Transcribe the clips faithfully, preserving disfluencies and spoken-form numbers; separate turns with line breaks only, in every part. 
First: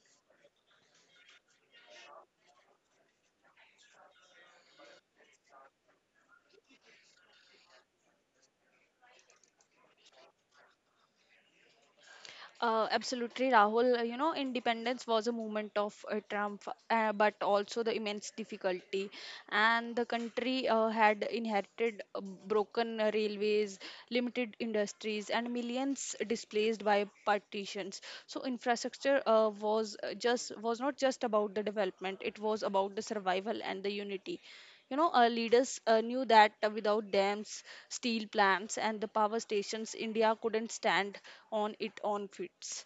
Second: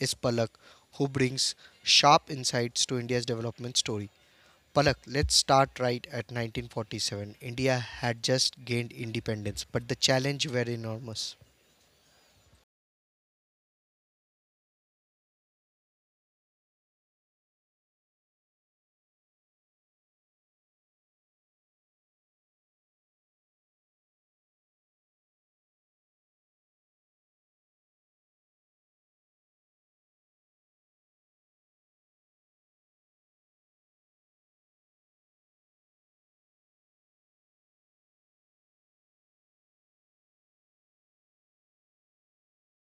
is Palak, who brings sharp insights to India's development story. Palak, let's start right at nineteen forty-seven. India had just gained independence, but the challenge were enormous.
Uh, absolutely, Rahul. Uh, You know, independence was a movement of uh, triumph, uh, but also the immense difficulty. And the country uh, had inherited uh, broken uh, railways, limited industries, and millions displaced by partitions. So infrastructure uh, was uh, just was not just about the development; it was about the survival and the unity. You know, our leaders uh, knew that uh, without dams, steel plants, and the power stations, India couldn't stand on its own feet.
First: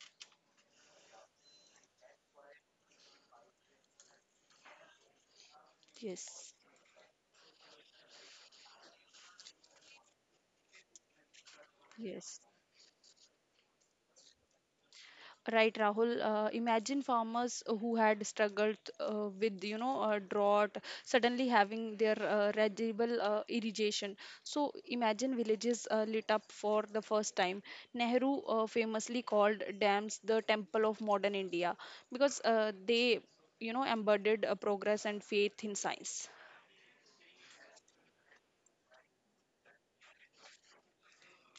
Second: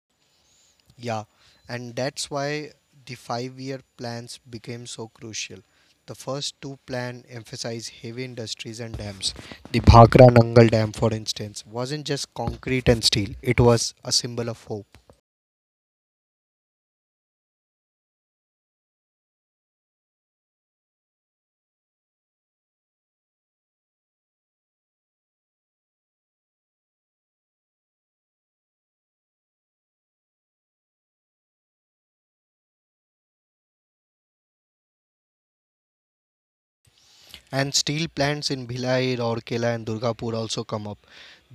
Yeah, and that's why the five year plans became so crucial. The
Yes,
first two plan emphasize heavy industries and dams. The Bhakra Nangal Dam, for instance, wasn't just
yes.
concrete and steel, it was a symbol of hope.
Right, Rahul. Uh, imagine farmers who had struggled uh, with, you know, uh, drought suddenly having their uh, reliable uh, irrigation. So imagine villages uh, lit up for the first time. Nehru uh, famously called dams the temple of modern India because uh, they, you know, embodied uh, progress and faith in science.
And steel plants in Bhilai, Rourkela, and Durgapur also come up.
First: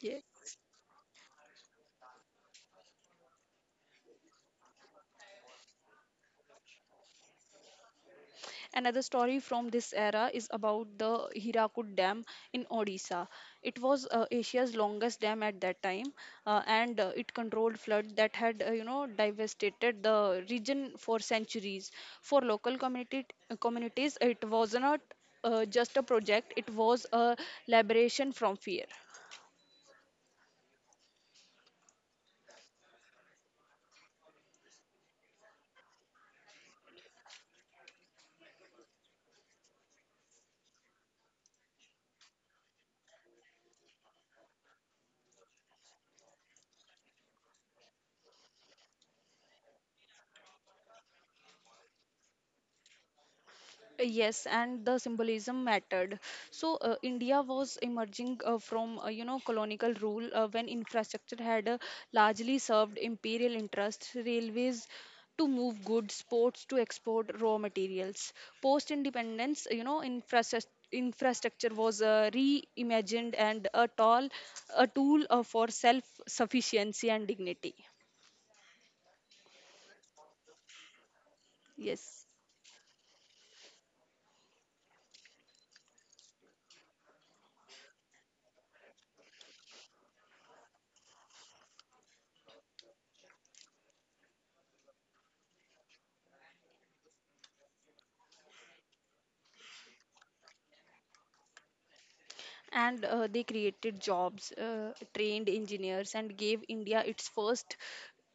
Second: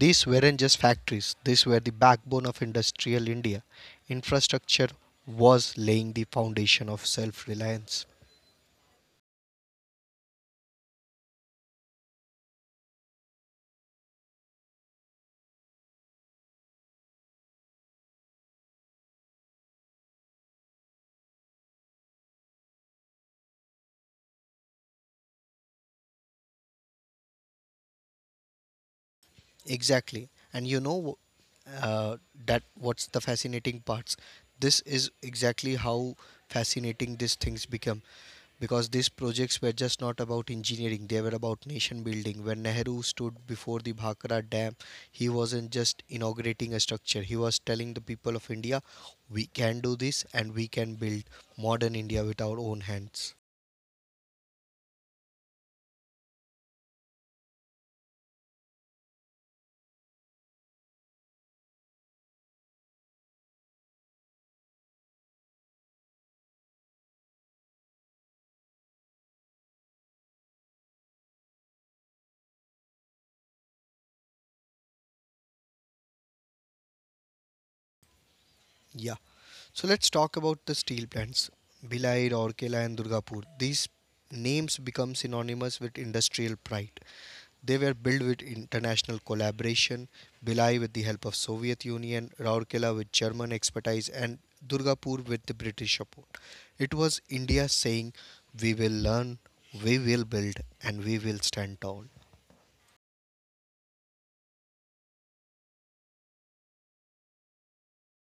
Yeah.
weren't just factories, these were the backbone of industrial India. Infrastructure was laying the foundation of self reliance.
Another story from this era is about the Hirakud Dam in Odisha. It was uh, Asia's longest dam at that time, uh, and uh, it controlled flood that had, uh, you know, devastated the region for centuries. For local community, uh, communities, it was not uh, just a project; it was a liberation from fear.
Exactly. And you know uh, that what's the fascinating parts? This is exactly how fascinating these things become because these projects were just not about engineering, they were about nation building. When Nehru stood before the Bhakra Dam, he wasn't just inaugurating a structure, he was telling the people of India, we can do this and we can build modern India with our own hands.
Yes, and the symbolism mattered. So uh, India was emerging uh, from uh, you know colonial rule uh, when infrastructure had uh, largely served imperial interests, railways to move goods, ports to export raw materials. Post independence, you know, infrastructure infrastructure was uh, reimagined and a tall a tool uh, for self sufficiency and dignity.
Yeah. So let's talk about the steel plants, Bhilai,
Yes.
Rourkela and Durgapur. These names become synonymous with industrial pride. They were built with international collaboration, Bhilai with the help of Soviet Union, Rourkela with German expertise and Durgapur with the British support. It was India saying, we will learn, we will build and we will stand tall.
and uh, they created jobs, uh, trained engineers, and gave India its first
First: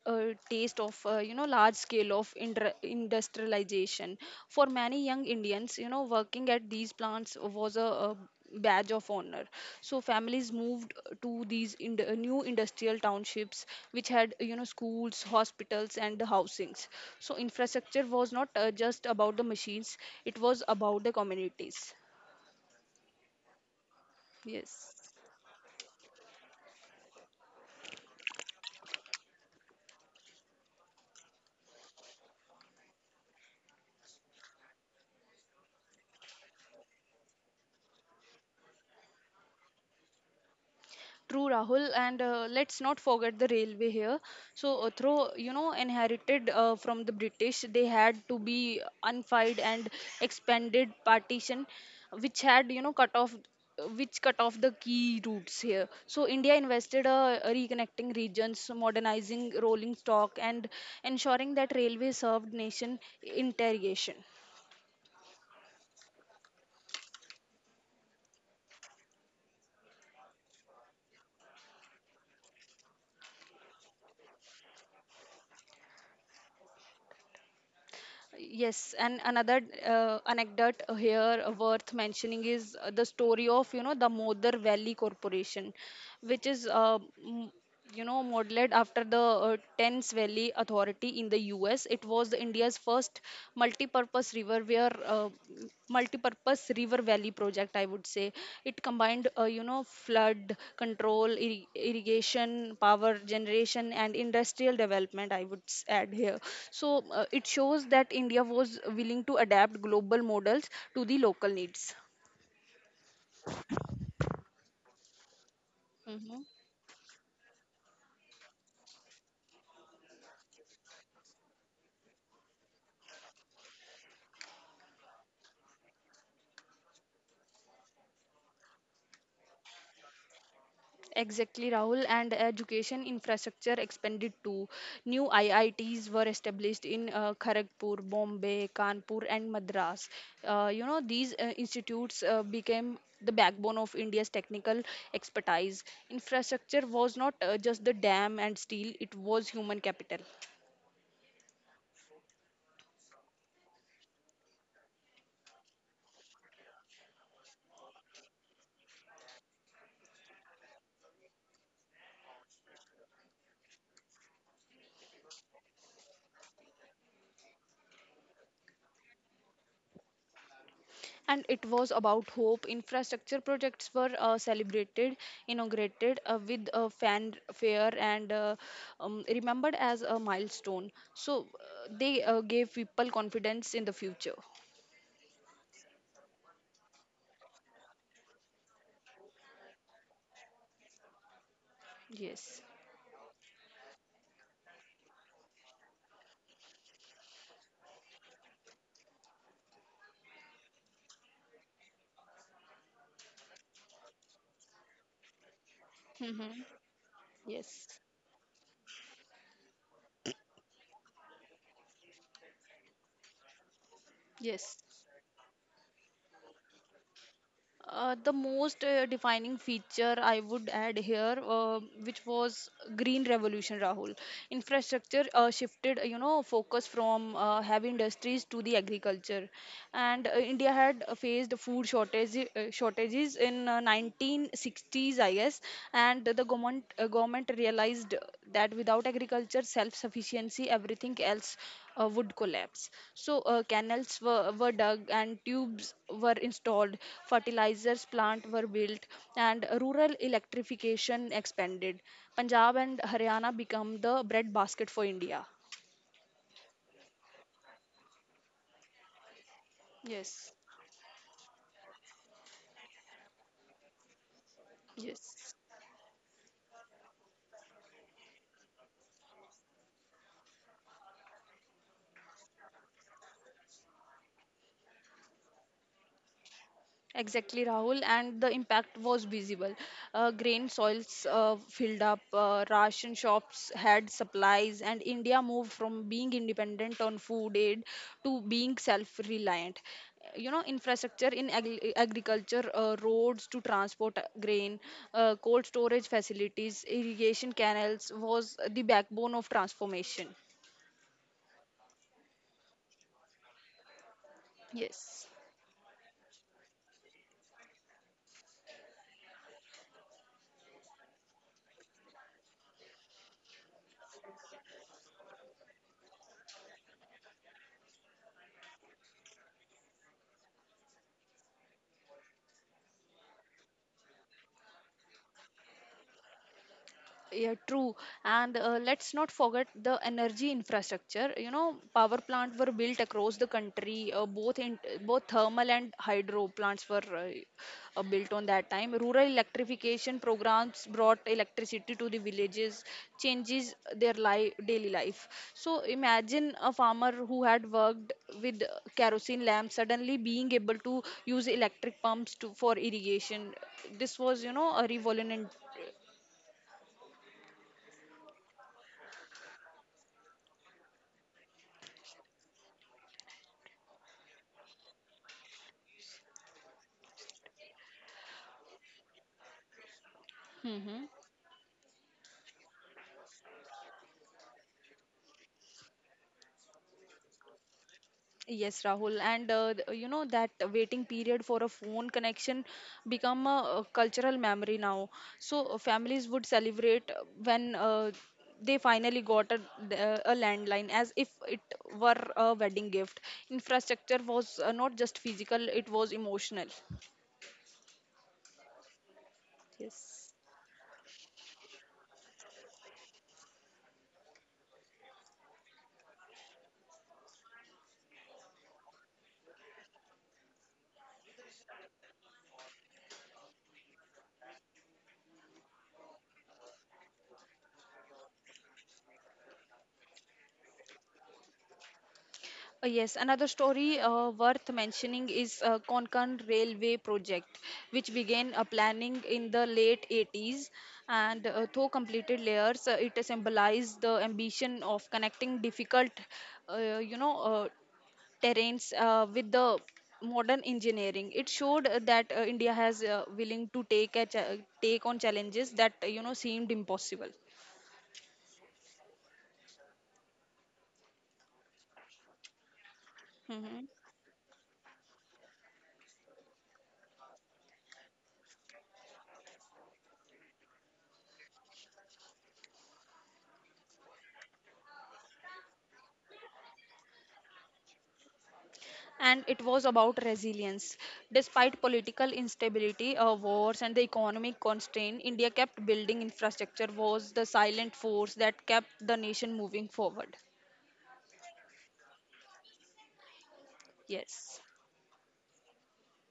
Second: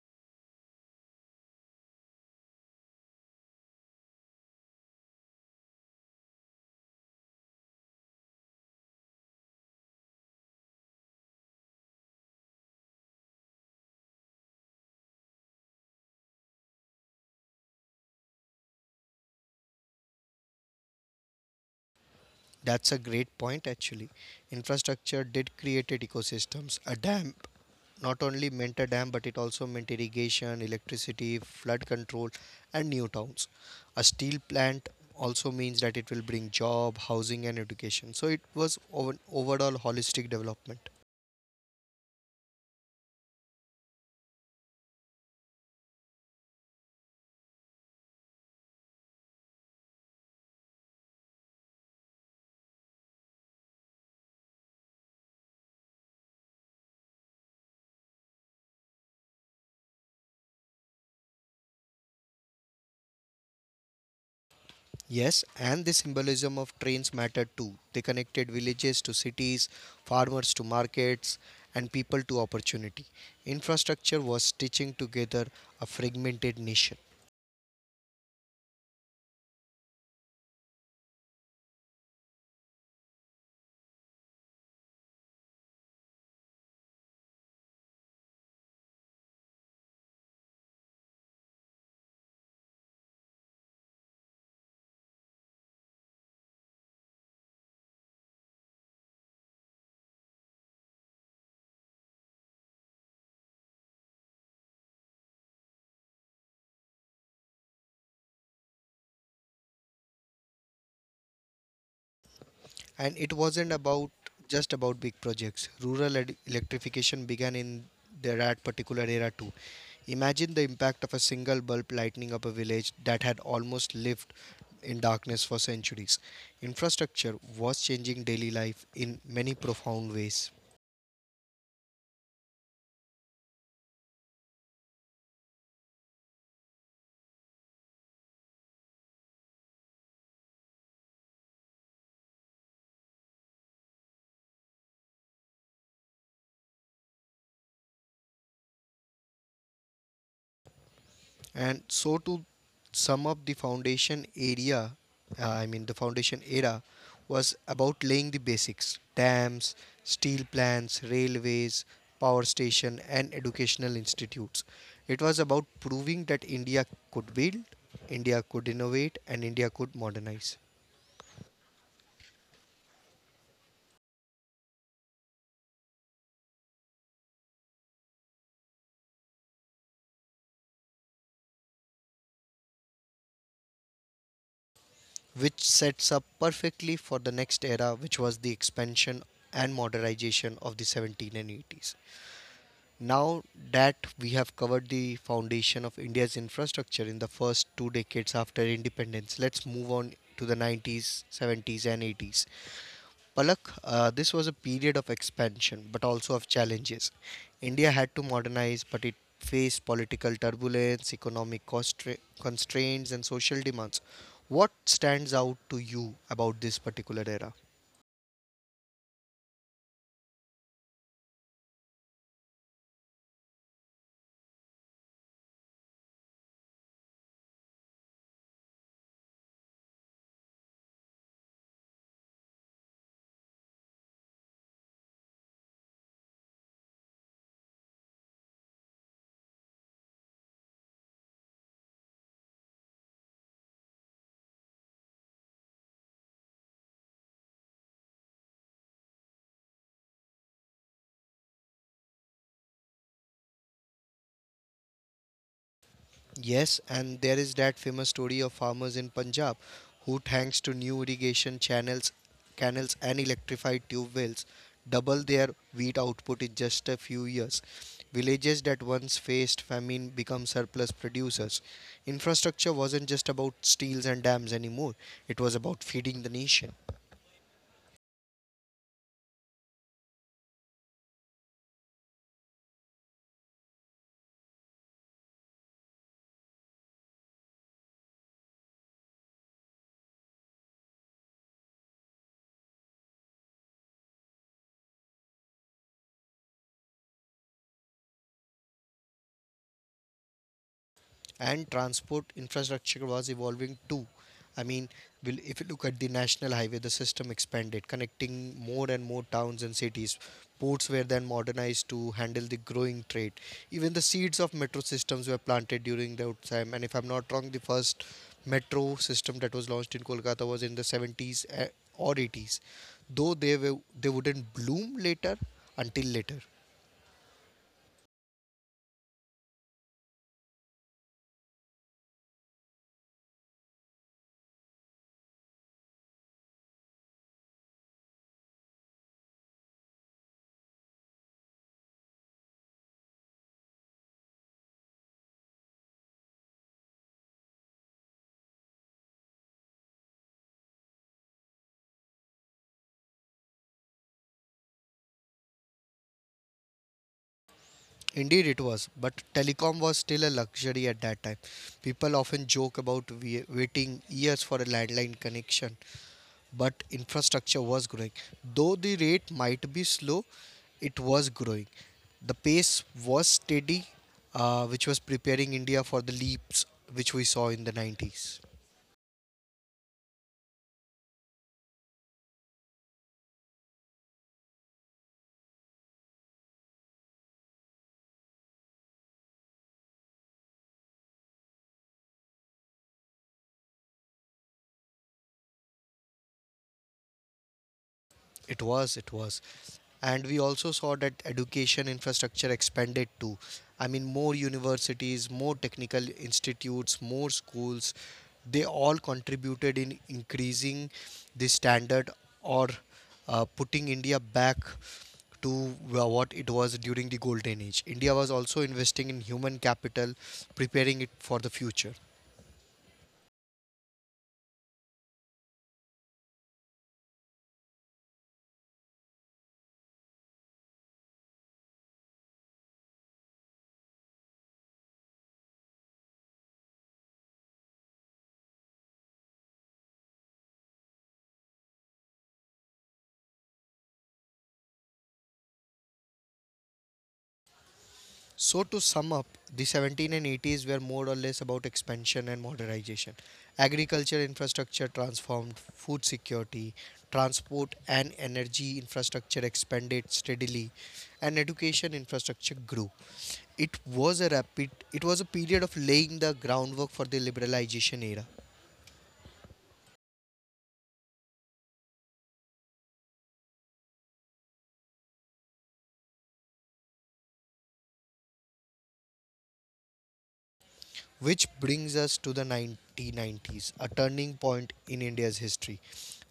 uh, taste of uh, you know large scale of indra- industrialization. For many young Indians, you know, working at these plants was a, a badge of honor. So families moved to these ind- uh, new industrial townships, which had you know schools, hospitals, and housings. So infrastructure was not uh, just about the machines; it was about the communities.
That's a great point actually.
Yes.
Infrastructure did create ecosystems. A dam not only meant a dam but it also meant irrigation, electricity, flood control, and new towns. A steel plant also means that it will bring job, housing, and education, so it was ov- overall holistic development.
True, Rahul, and uh, let's not forget the railway here. So, uh, through you know, inherited uh, from the British, they had to be unified and expanded partition, which had you know cut off, which cut off the key routes here. So, India invested uh, reconnecting regions, modernizing rolling stock, and ensuring that railway served nation integration.
Yes, and the symbolism of trains mattered too. They connected villages to cities, farmers to markets, and people to opportunity. Infrastructure was stitching together a fragmented nation.
Yes, and another uh, anecdote here worth mentioning is uh, the story of you know the Modar Valley Corporation, which is uh, m- you know modeled after the uh, Thames Valley Authority in the U S. It was India's first multi-purpose river where uh, uh, multi-purpose river valley project, I would say. It combined uh, you know flood control irri- irrigation, power generation, and industrial development, I would s- add here. So uh, it shows that India was willing to adapt global models to the local needs.
And it wasn't about just about big projects. Rural ed-
Mm-hmm.
electrification began in the- that particular era too. Imagine the impact of a single bulb lighting up a village that had almost lived in darkness for centuries. Infrastructure was changing daily life in many profound ways.
Exactly, Rahul, and education infrastructure expanded too. New I I Ts were established in uh, Kharagpur, Bombay, Kanpur, and Madras. Uh, you know, these uh, institutes uh, became the backbone of India's technical expertise. Infrastructure was not uh, just the dam and steel, it was human capital.
And so to sum up the foundation area, uh, I mean the foundation era, was about laying the basics: dams, steel plants, railways, power station, and educational institutes. It was about proving that India could build, India could innovate, and India could modernize,
And it was about hope. Infrastructure projects were uh, celebrated, inaugurated uh, with uh, fanfare, and uh, um, remembered as a milestone. So uh, they uh, gave people confidence in the future.
which sets up perfectly for the next era, which was the expansion and modernization of the seventeen and eighties.
Yes.
Now that we have covered the foundation of India's infrastructure in the first two decades after independence, let's move on to the nineties, seventies, and eighties. Palak, uh, this was a period of expansion but also of
Hmm.
challenges. India
Yes.
had to modernize, but it faced political turbulence, economic constra- constraints, and social demands. What
Yes.
stands out to you about this particular era?
Uh, the most uh, defining feature, I would add here, uh, which was green revolution, Rahul. Infrastructure uh, shifted, you know, focus from uh, heavy industries to the agriculture, and uh, India had uh, faced food shortage, uh, shortages in uh, nineteen sixties, I guess, and the government, uh, government realized that without agriculture self-sufficiency, everything else uh, would collapse. So uh, canals were, were dug and tubes were installed, fertilizers plant were built, and rural electrification expanded. Punjab and Haryana become the breadbasket for India.
Yes, and there is that famous story of farmers in Punjab who,
Yes,
thanks to new irrigation channels, canals, and electrified tube wells, double their
yes.
wheat output in just a few years. Villages that once faced famine become surplus producers. Infrastructure wasn't just about steels and dams anymore, it was about feeding the nation.
Exactly, Rahul, and the impact was visible. Uh, grain soils uh, filled up, uh, ration shops had supplies, and India moved from being independent on food aid to being self reliant. You know, infrastructure in agri- agriculture, uh, roads to transport uh, grain, uh, cold storage facilities, irrigation canals was the backbone of transformation.
And transport infrastructure was evolving too. I mean,
Yes.
will if you look at the national highway, the system expanded, connecting more and more towns and cities. Ports were then modernized to handle the growing trade. Even the seeds of metro systems were planted during that time. And if I'm not wrong, the first metro system that was launched in Kolkata was in the seventies eh, or eighties. Though they were, they wouldn't bloom later until later.
Yeah, true. And uh, let's not forget the energy infrastructure. You know, power plants were built across the country. Uh, both in both thermal and hydro plants were uh, uh, built on that time. Rural electrification programs brought electricity to the villages, changes their life, daily life. So imagine a farmer who had worked with kerosene lamps suddenly being able to use electric pumps to for irrigation. This was, you know, a revolution.
Indeed, it was, but telecom was still a luxury at that time. People often joke about wai- waiting years for a landline connection, but infrastructure was growing. Though the rate might be slow, it was growing. The pace was steady, uh, which was preparing India for the leaps which we saw in the nineties.
Yes, Rahul, and uh, th- you know that waiting period for a phone connection become a, uh cultural memory now. So uh, families would celebrate uh, when uh, they finally got a, d- uh, a landline as if it were a wedding gift. Infrastructure was uh, not just physical; it was emotional.
It was, it was. And
Yes.
we also saw that education infrastructure expanded too. I mean, more universities, more technical institutes, more schools. They all contributed in increasing the standard, or uh, putting India back to wh- what it was during the golden age. India was also investing in human capital, preparing it for the future.
Uh, Yes, another story uh, worth mentioning is uh, Konkan Railway project, which began uh, planning in the late eighties and uh, though completed layers, uh, it symbolized the ambition of connecting difficult, uh, you know, uh, terrains uh, with the modern engineering. It showed uh, that uh, India has uh, willing to take a cha- take on challenges that uh, you know seemed impossible.
So to sum up, the seventeen and eighties were more or less about expansion and modernization.
Mhm.
Agriculture infrastructure transformed, food security, transport and energy infrastructure expanded steadily, and education infrastructure grew. It was a rapid it was a period of laying the groundwork for the liberalization era.
And it was about resilience. Despite political instability, uh, wars, and the economic constraint, India kept building infrastructure, was the silent force that kept the nation moving forward.
Which brings us to the nineteen nineties, a turning
Yes,
point in India's history.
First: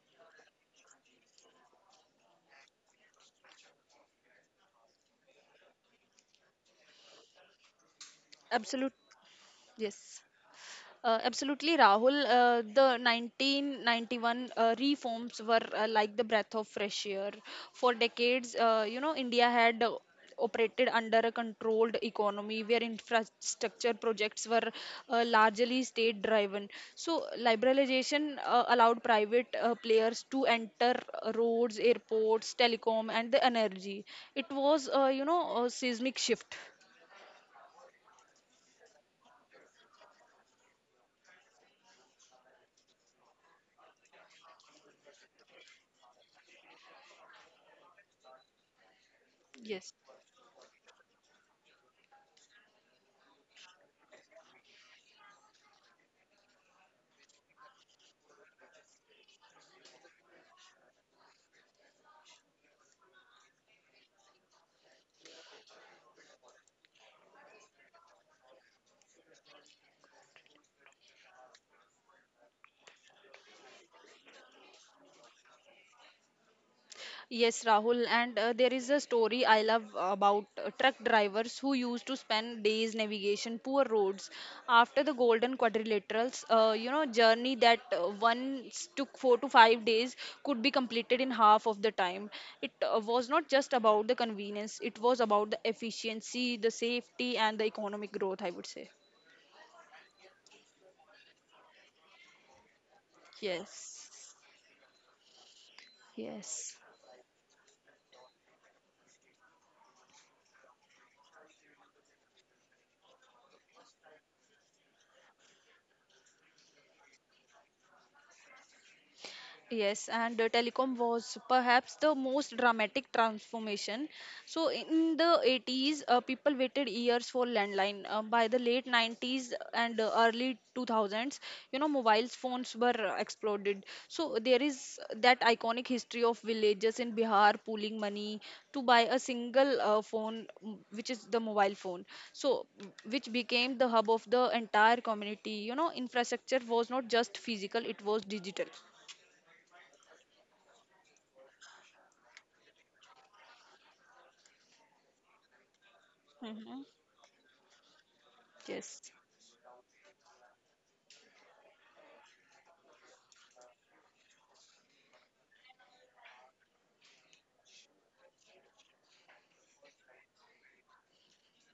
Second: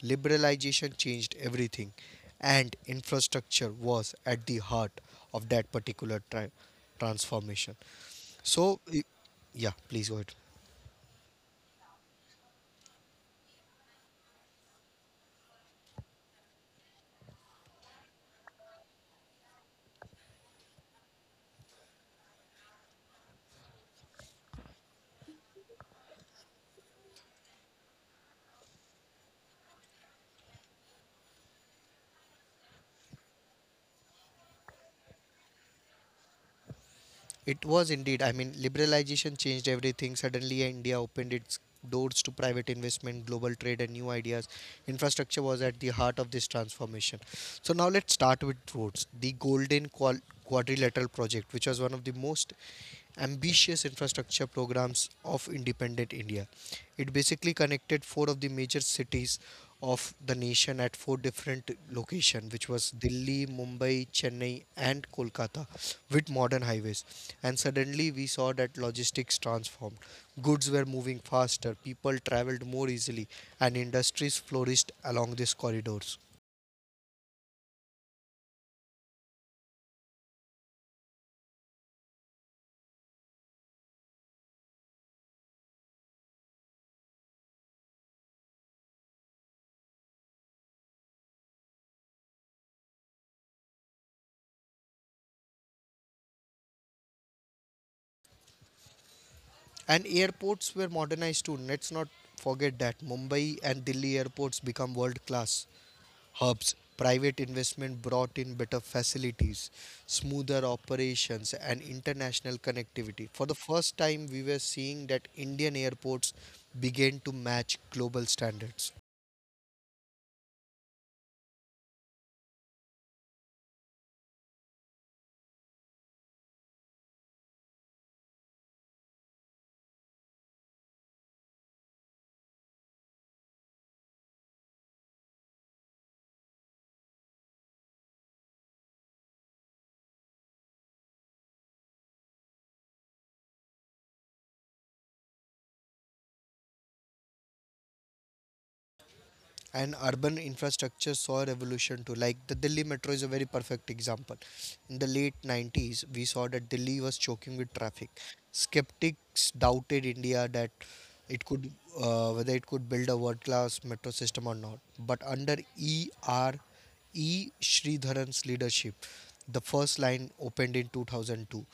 Liberalization changed everything, and infrastructure was at the heart of that particular tra- transformation. So,
absolute.
y- yeah, please go
Yes.
ahead.
Uh, absolutely, Rahul. Uh, the nineteen ninety-one uh, reforms were uh, like the breath of fresh air. For decades, uh, you know, India had uh, operated under a controlled economy where infrastructure projects were uh, largely state driven. So, liberalization uh, allowed private uh, players to enter uh, roads, airports, telecom, and the energy. It was, uh, you know, a seismic shift.
It was indeed. I mean, liberalization changed everything. Suddenly, India opened its doors to private investment, global trade, and new ideas. Infrastructure was at the heart of this transformation. So, now let's start with roads. The Golden
Yes.
Qual- Quadrilateral Project, which was one of the most ambitious infrastructure programs of independent India. It basically connected four of the major cities of the nation at four different locations, which was Delhi, Mumbai, Chennai, and Kolkata, with modern highways. And suddenly we saw that logistics transformed. Goods were moving faster, people traveled more easily, and industries flourished along these corridors.
Yes, Rahul, and uh, there is a story I love about uh, truck drivers who used to spend days navigation poor roads after the Golden Quadrilaterals. Uh, you know, journey that uh, once took four to five days could be completed in half of the time. It uh, was not just about the convenience; it was about the efficiency, the safety, and the economic growth, I would say.
And airports were modernized too. Let's not forget that Mumbai and Delhi
Yes.
airports become world class hubs.
Yes.
Private investment brought in better facilities, smoother operations, and international connectivity. For the first time, we were seeing that Indian airports began to match global standards.
Yes, and uh, telecom was perhaps the most dramatic transformation. So, in the eighties, uh, people waited years for landline. Uh, by the late nineties and uh, early two thousands, you know, mobile phones were uh, exploded. So, there is that iconic history of villagers in Bihar pooling money to buy a single uh, phone, mm, which is the mobile phone. So, which became the hub of the entire community. You know, infrastructure was not just physical, it was digital.
And urban infrastructure saw a revolution too. Like, the Delhi metro is a very perfect example. In the late nineties, we saw that
Hmm.
Delhi was choking with traffic.
Yes,
Skeptics doubted India, that it could uh, whether it could build a world class metro system or not. But under E R E E Sridharan's leadership, the first line opened in two thousand two,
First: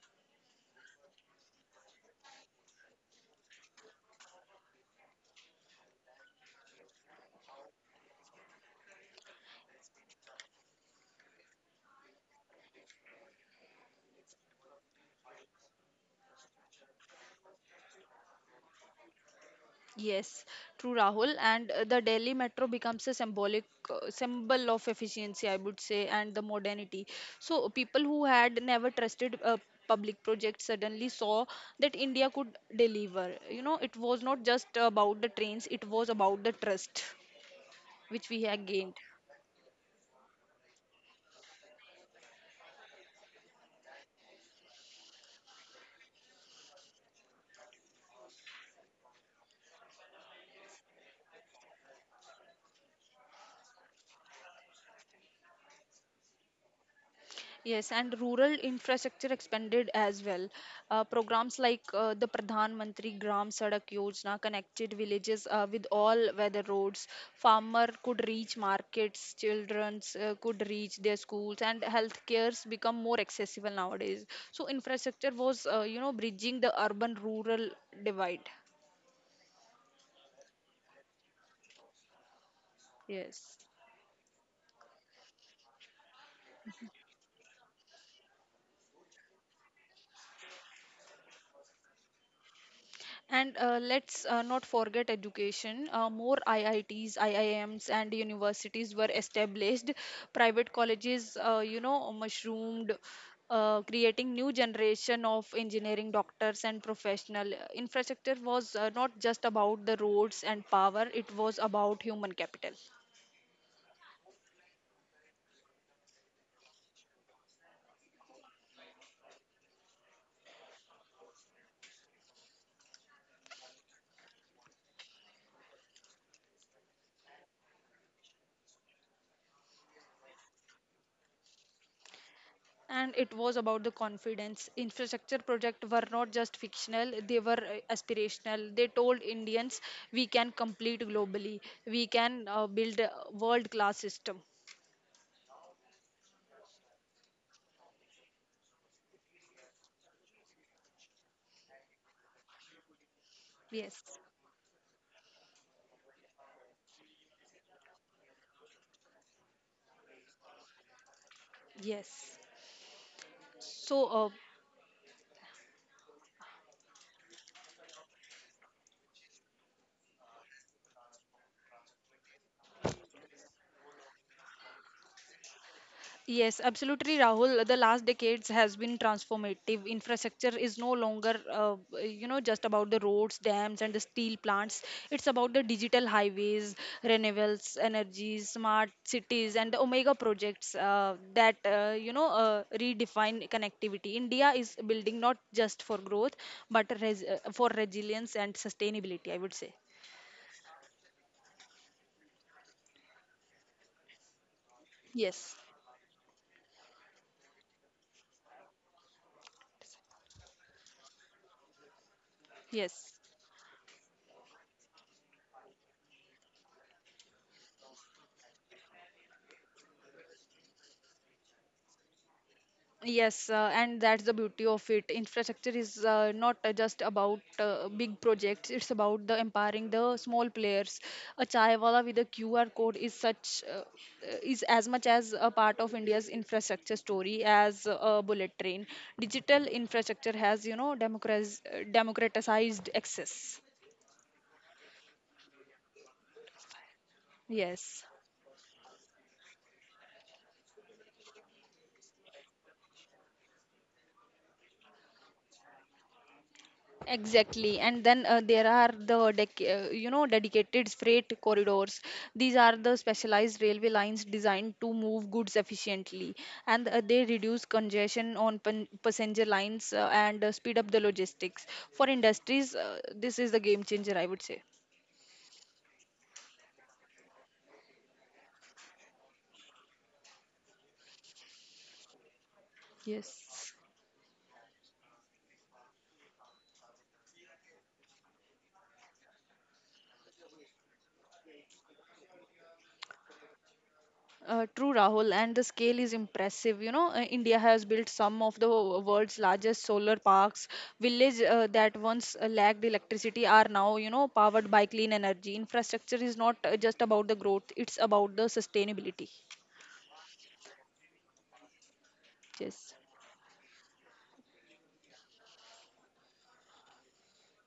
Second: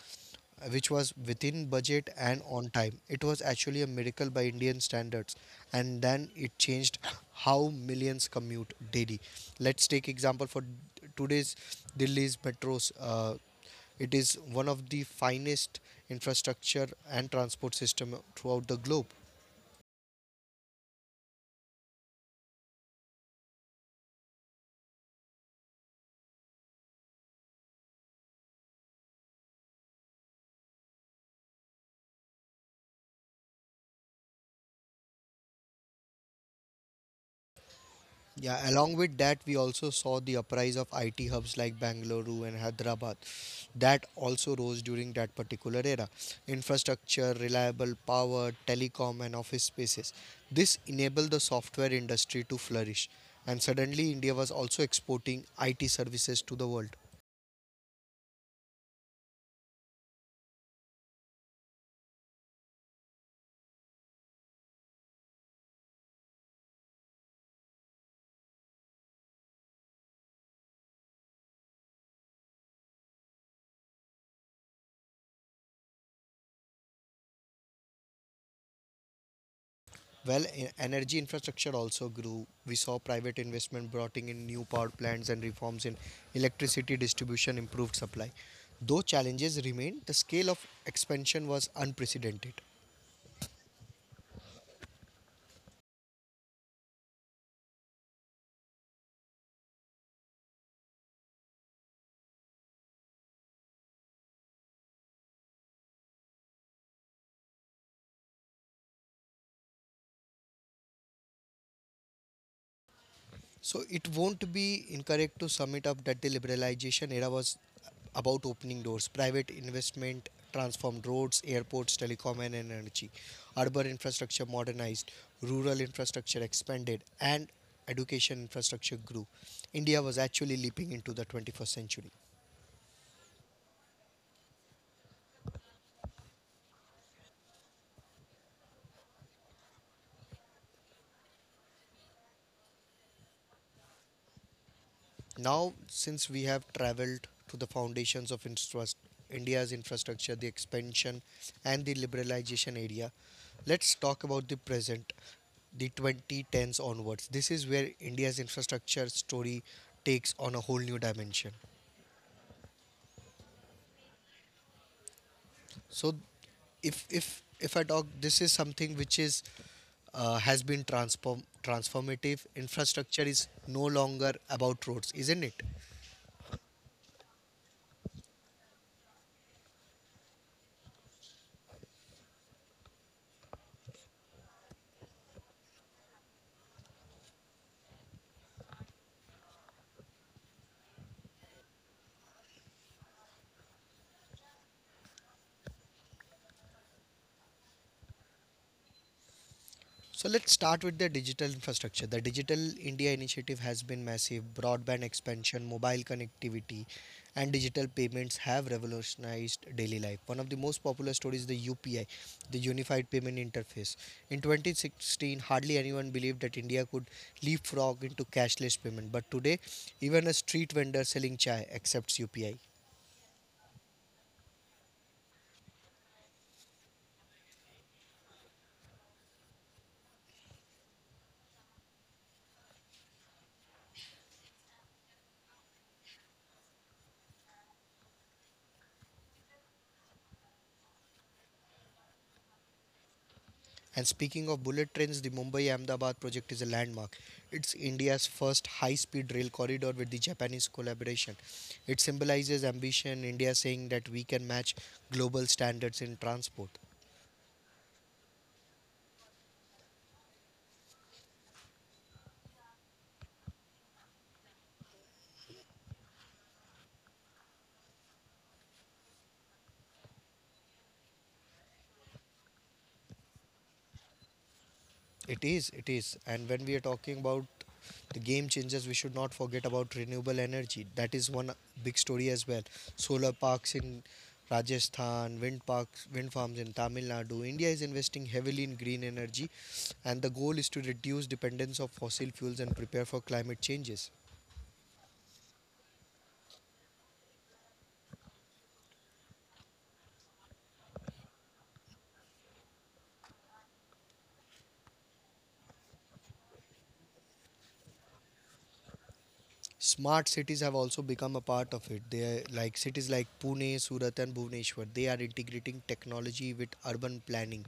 which was within budget and on time. It was actually a miracle by Indian standards. And then it changed how millions commute daily. Let's take example for today's Delhi's metros. Uh, it is one of the finest infrastructure and transport system throughout the globe.
yes, true, Rahul. And uh, the Delhi Metro becomes a symbolic uh, symbol of efficiency, I would say, and the modernity. So people who had never trusted uh, public projects suddenly saw that India could deliver. You know, it was not just about the trains; it was about the trust which we had
Yeah,
gained.
along with that, we also saw the uprise of I T hubs like Bangalore and Hyderabad. That also rose during that particular era. Infrastructure, reliable power, telecom, and office spaces. This enabled the software industry to flourish. And suddenly, India was also exporting I T services to the world.
Yes, and rural infrastructure expanded as well. Uh, programs like uh, the Pradhan Mantri Gram Sadak Yojana connected villages uh, with all weather roads. Farmer could reach markets, childrens uh, could reach their schools, and healthcares become more accessible nowadays. So infrastructure was, uh, you know, bridging the urban-rural divide.
Well, e- energy infrastructure also grew. We saw private
Yes.
investment brought in new power plants, and reforms in electricity distribution improved supply. Though challenges remained, the scale of expansion was unprecedented.
And uh, let's uh, not forget education. Uh, more I I Ts, I I Ms, and universities were established. Private colleges, uh, you know, mushroomed, uh, creating new generation of engineering doctors and professional. Infrastructure was uh, not just about the roads and power; it was about human capital.
So it won't be incorrect to sum it up that the liberalization era was about opening doors. Private investment transformed roads, airports, telecom, and energy. Urban infrastructure modernized, rural infrastructure expanded, and education infrastructure grew. India was actually leaping into the twenty-first century.
And it was about the confidence. Infrastructure projects were not just fictional, they were uh, aspirational. They told Indians, we can complete globally, we can uh, build a world class system.
Now, since we have traveled to the foundations of infras- India's infrastructure, the expansion and the liberalization area, let's
Yes,
talk about the present, the twenty tens onwards. This is where India's infrastructure story takes on a whole new dimension.
yes. So, uh,
So, if if if I talk, this is something which is, uh, has been transform transformative. Infrastructure is no longer about roads, isn't it?
Yes, absolutely, Rahul. The last decades has been transformative. Infrastructure is no longer, uh, you know, just about the roads, dams, and the steel plants. It's about the digital highways, renewables, energies, smart cities, and the Omega projects uh, that, uh, you know, uh, redefine connectivity. India is building not just for growth, but res- uh, for resilience and sustainability, I would say.
So let's start with the digital infrastructure. The Digital India initiative has been massive. Broadband
Yes,
expansion, mobile connectivity, and digital payments have revolutionized daily life. One of the most popular stories is the U P I, the Unified
yes.
Payment Interface. In twenty sixteen, hardly anyone believed that India could leapfrog into cashless payment, but today, even a street vendor selling chai accepts U P I.
Yes, uh, and that's the beauty of it. Infrastructure is uh, not uh, just about uh, big projects, it's about the empowering the small players. A chai wala with a Q R code is such uh, uh, is as much as a part of India's infrastructure story as a bullet train. Digital infrastructure has, you know, democratiz- uh, democratized access.
And speaking of bullet trains, the Mumbai Ahmedabad project is a landmark. It's
Yes.
India's first high speed rail corridor with the Japanese collaboration. It symbolizes ambition, India saying that we can match global standards in transport.
Exactly, and then uh, there are the dec- uh, you know dedicated freight corridors. These are the specialized railway lines designed to move goods efficiently, and uh, they reduce congestion on pan- passenger lines uh, and uh, speed up the logistics. For industries, uh, this is the game changer, I would say.
It is, it is. And when we are talking about the game changers, we should not forget about renewable energy. That is one big story as well. Solar
Yes.
parks in Rajasthan, wind parks, wind farms in Tamil Nadu. India is investing heavily in green energy, and the goal is to reduce dependence of fossil fuels and prepare for climate changes.
Uh, true, Rahul, and the scale is impressive. You know, uh, India has built some of the wo- world's largest solar parks. Villages uh, that once uh, lacked electricity are now, you know, powered by clean energy. Infrastructure is not uh, just about the growth; it's about the sustainability.
Smart cities have also become a part of it. They are like
Yes.
cities like Pune, Surat, and Bhubaneswar. They are integrating technology with urban planning.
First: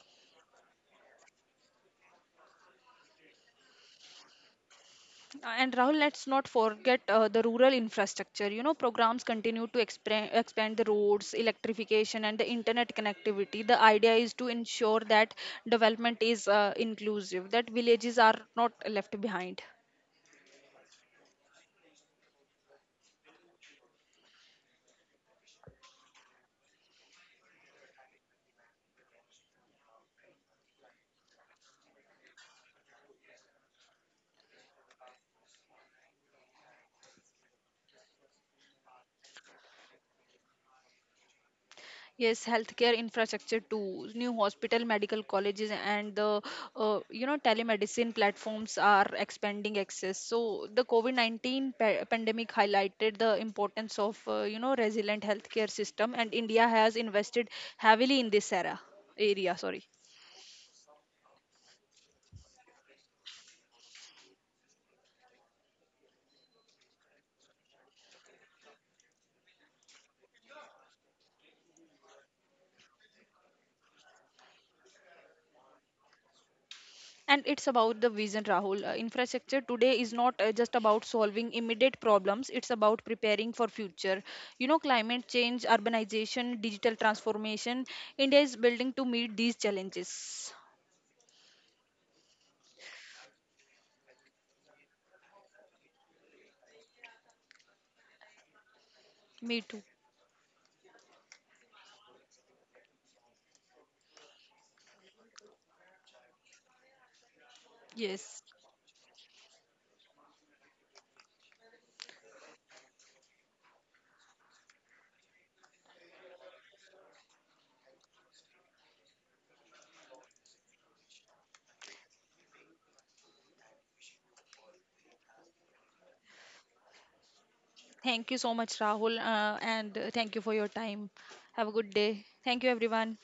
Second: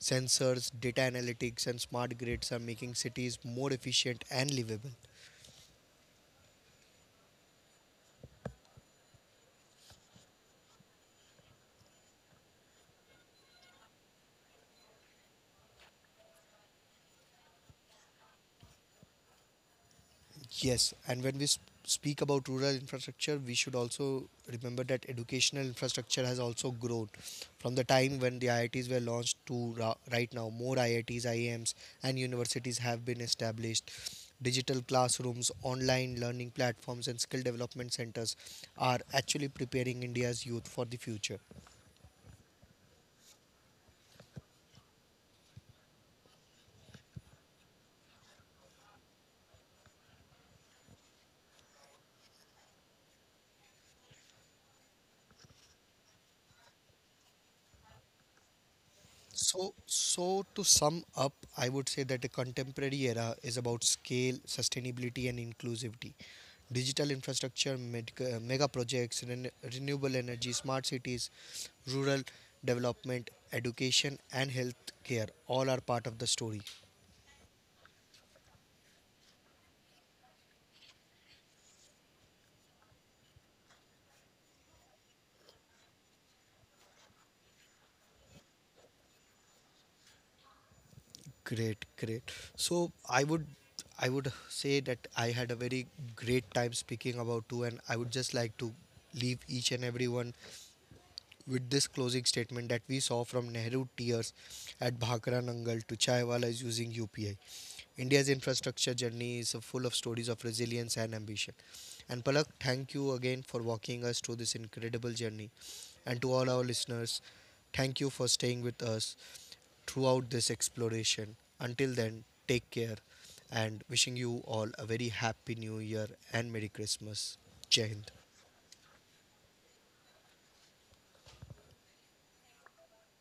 Sensors, data analytics, and smart grids are making cities more efficient and livable.
And Rahul, let's not forget uh, the rural infrastructure. You know, programs continue to expand, expand the roads, electrification, and the internet connectivity. The idea is to ensure that development is uh, inclusive, that villages are not left behind.
Yes, and when we s- speak about rural infrastructure, we should also remember that educational infrastructure has also grown from the time when the I I Ts were launched to ra- right now. More I I Ts, I I Ms, and universities have been established. Digital classrooms, online learning platforms, and skill development centers are actually preparing India's youth for the future.
Yes, healthcare infrastructure too. New hospital, medical colleges, and the uh, you know telemedicine platforms are expanding access. So the COVID nineteen pa- pandemic highlighted the importance of uh, you know resilient healthcare system, and India has invested heavily in this era area.
So,
Sorry.
so to sum up, I would say that a contemporary era is about scale, sustainability, and inclusivity. Digital infrastructure, med- uh, mega projects, ren- renewable energy, smart cities, rural development, education, and healthcare all are part of the story.
And it's about the vision, Rahul. Uh, infrastructure today is not uh, just about solving immediate problems, it's about preparing for future, you know, climate change, urbanization, digital transformation. India is building to meet these challenges.
Great, great. So, I would I would say that I had a very great time speaking about two, and I would just like to leave
Me
each
too.
and everyone with this closing statement that we saw from Nehru tears at Bhakra Nangal to Chaiwala is using U P I, India's
Yes,
infrastructure journey is full of stories of resilience and ambition. And Palak, thank you again for walking us through this incredible journey. And to all our listeners, thank you for staying with us throughout this exploration. Until then, take care, and wishing you all a very happy new year and Merry Christmas. Jai Hind.
thank you so much, Rahul. Uh, and uh, Thank you for your time. Have a good day. Thank you everyone.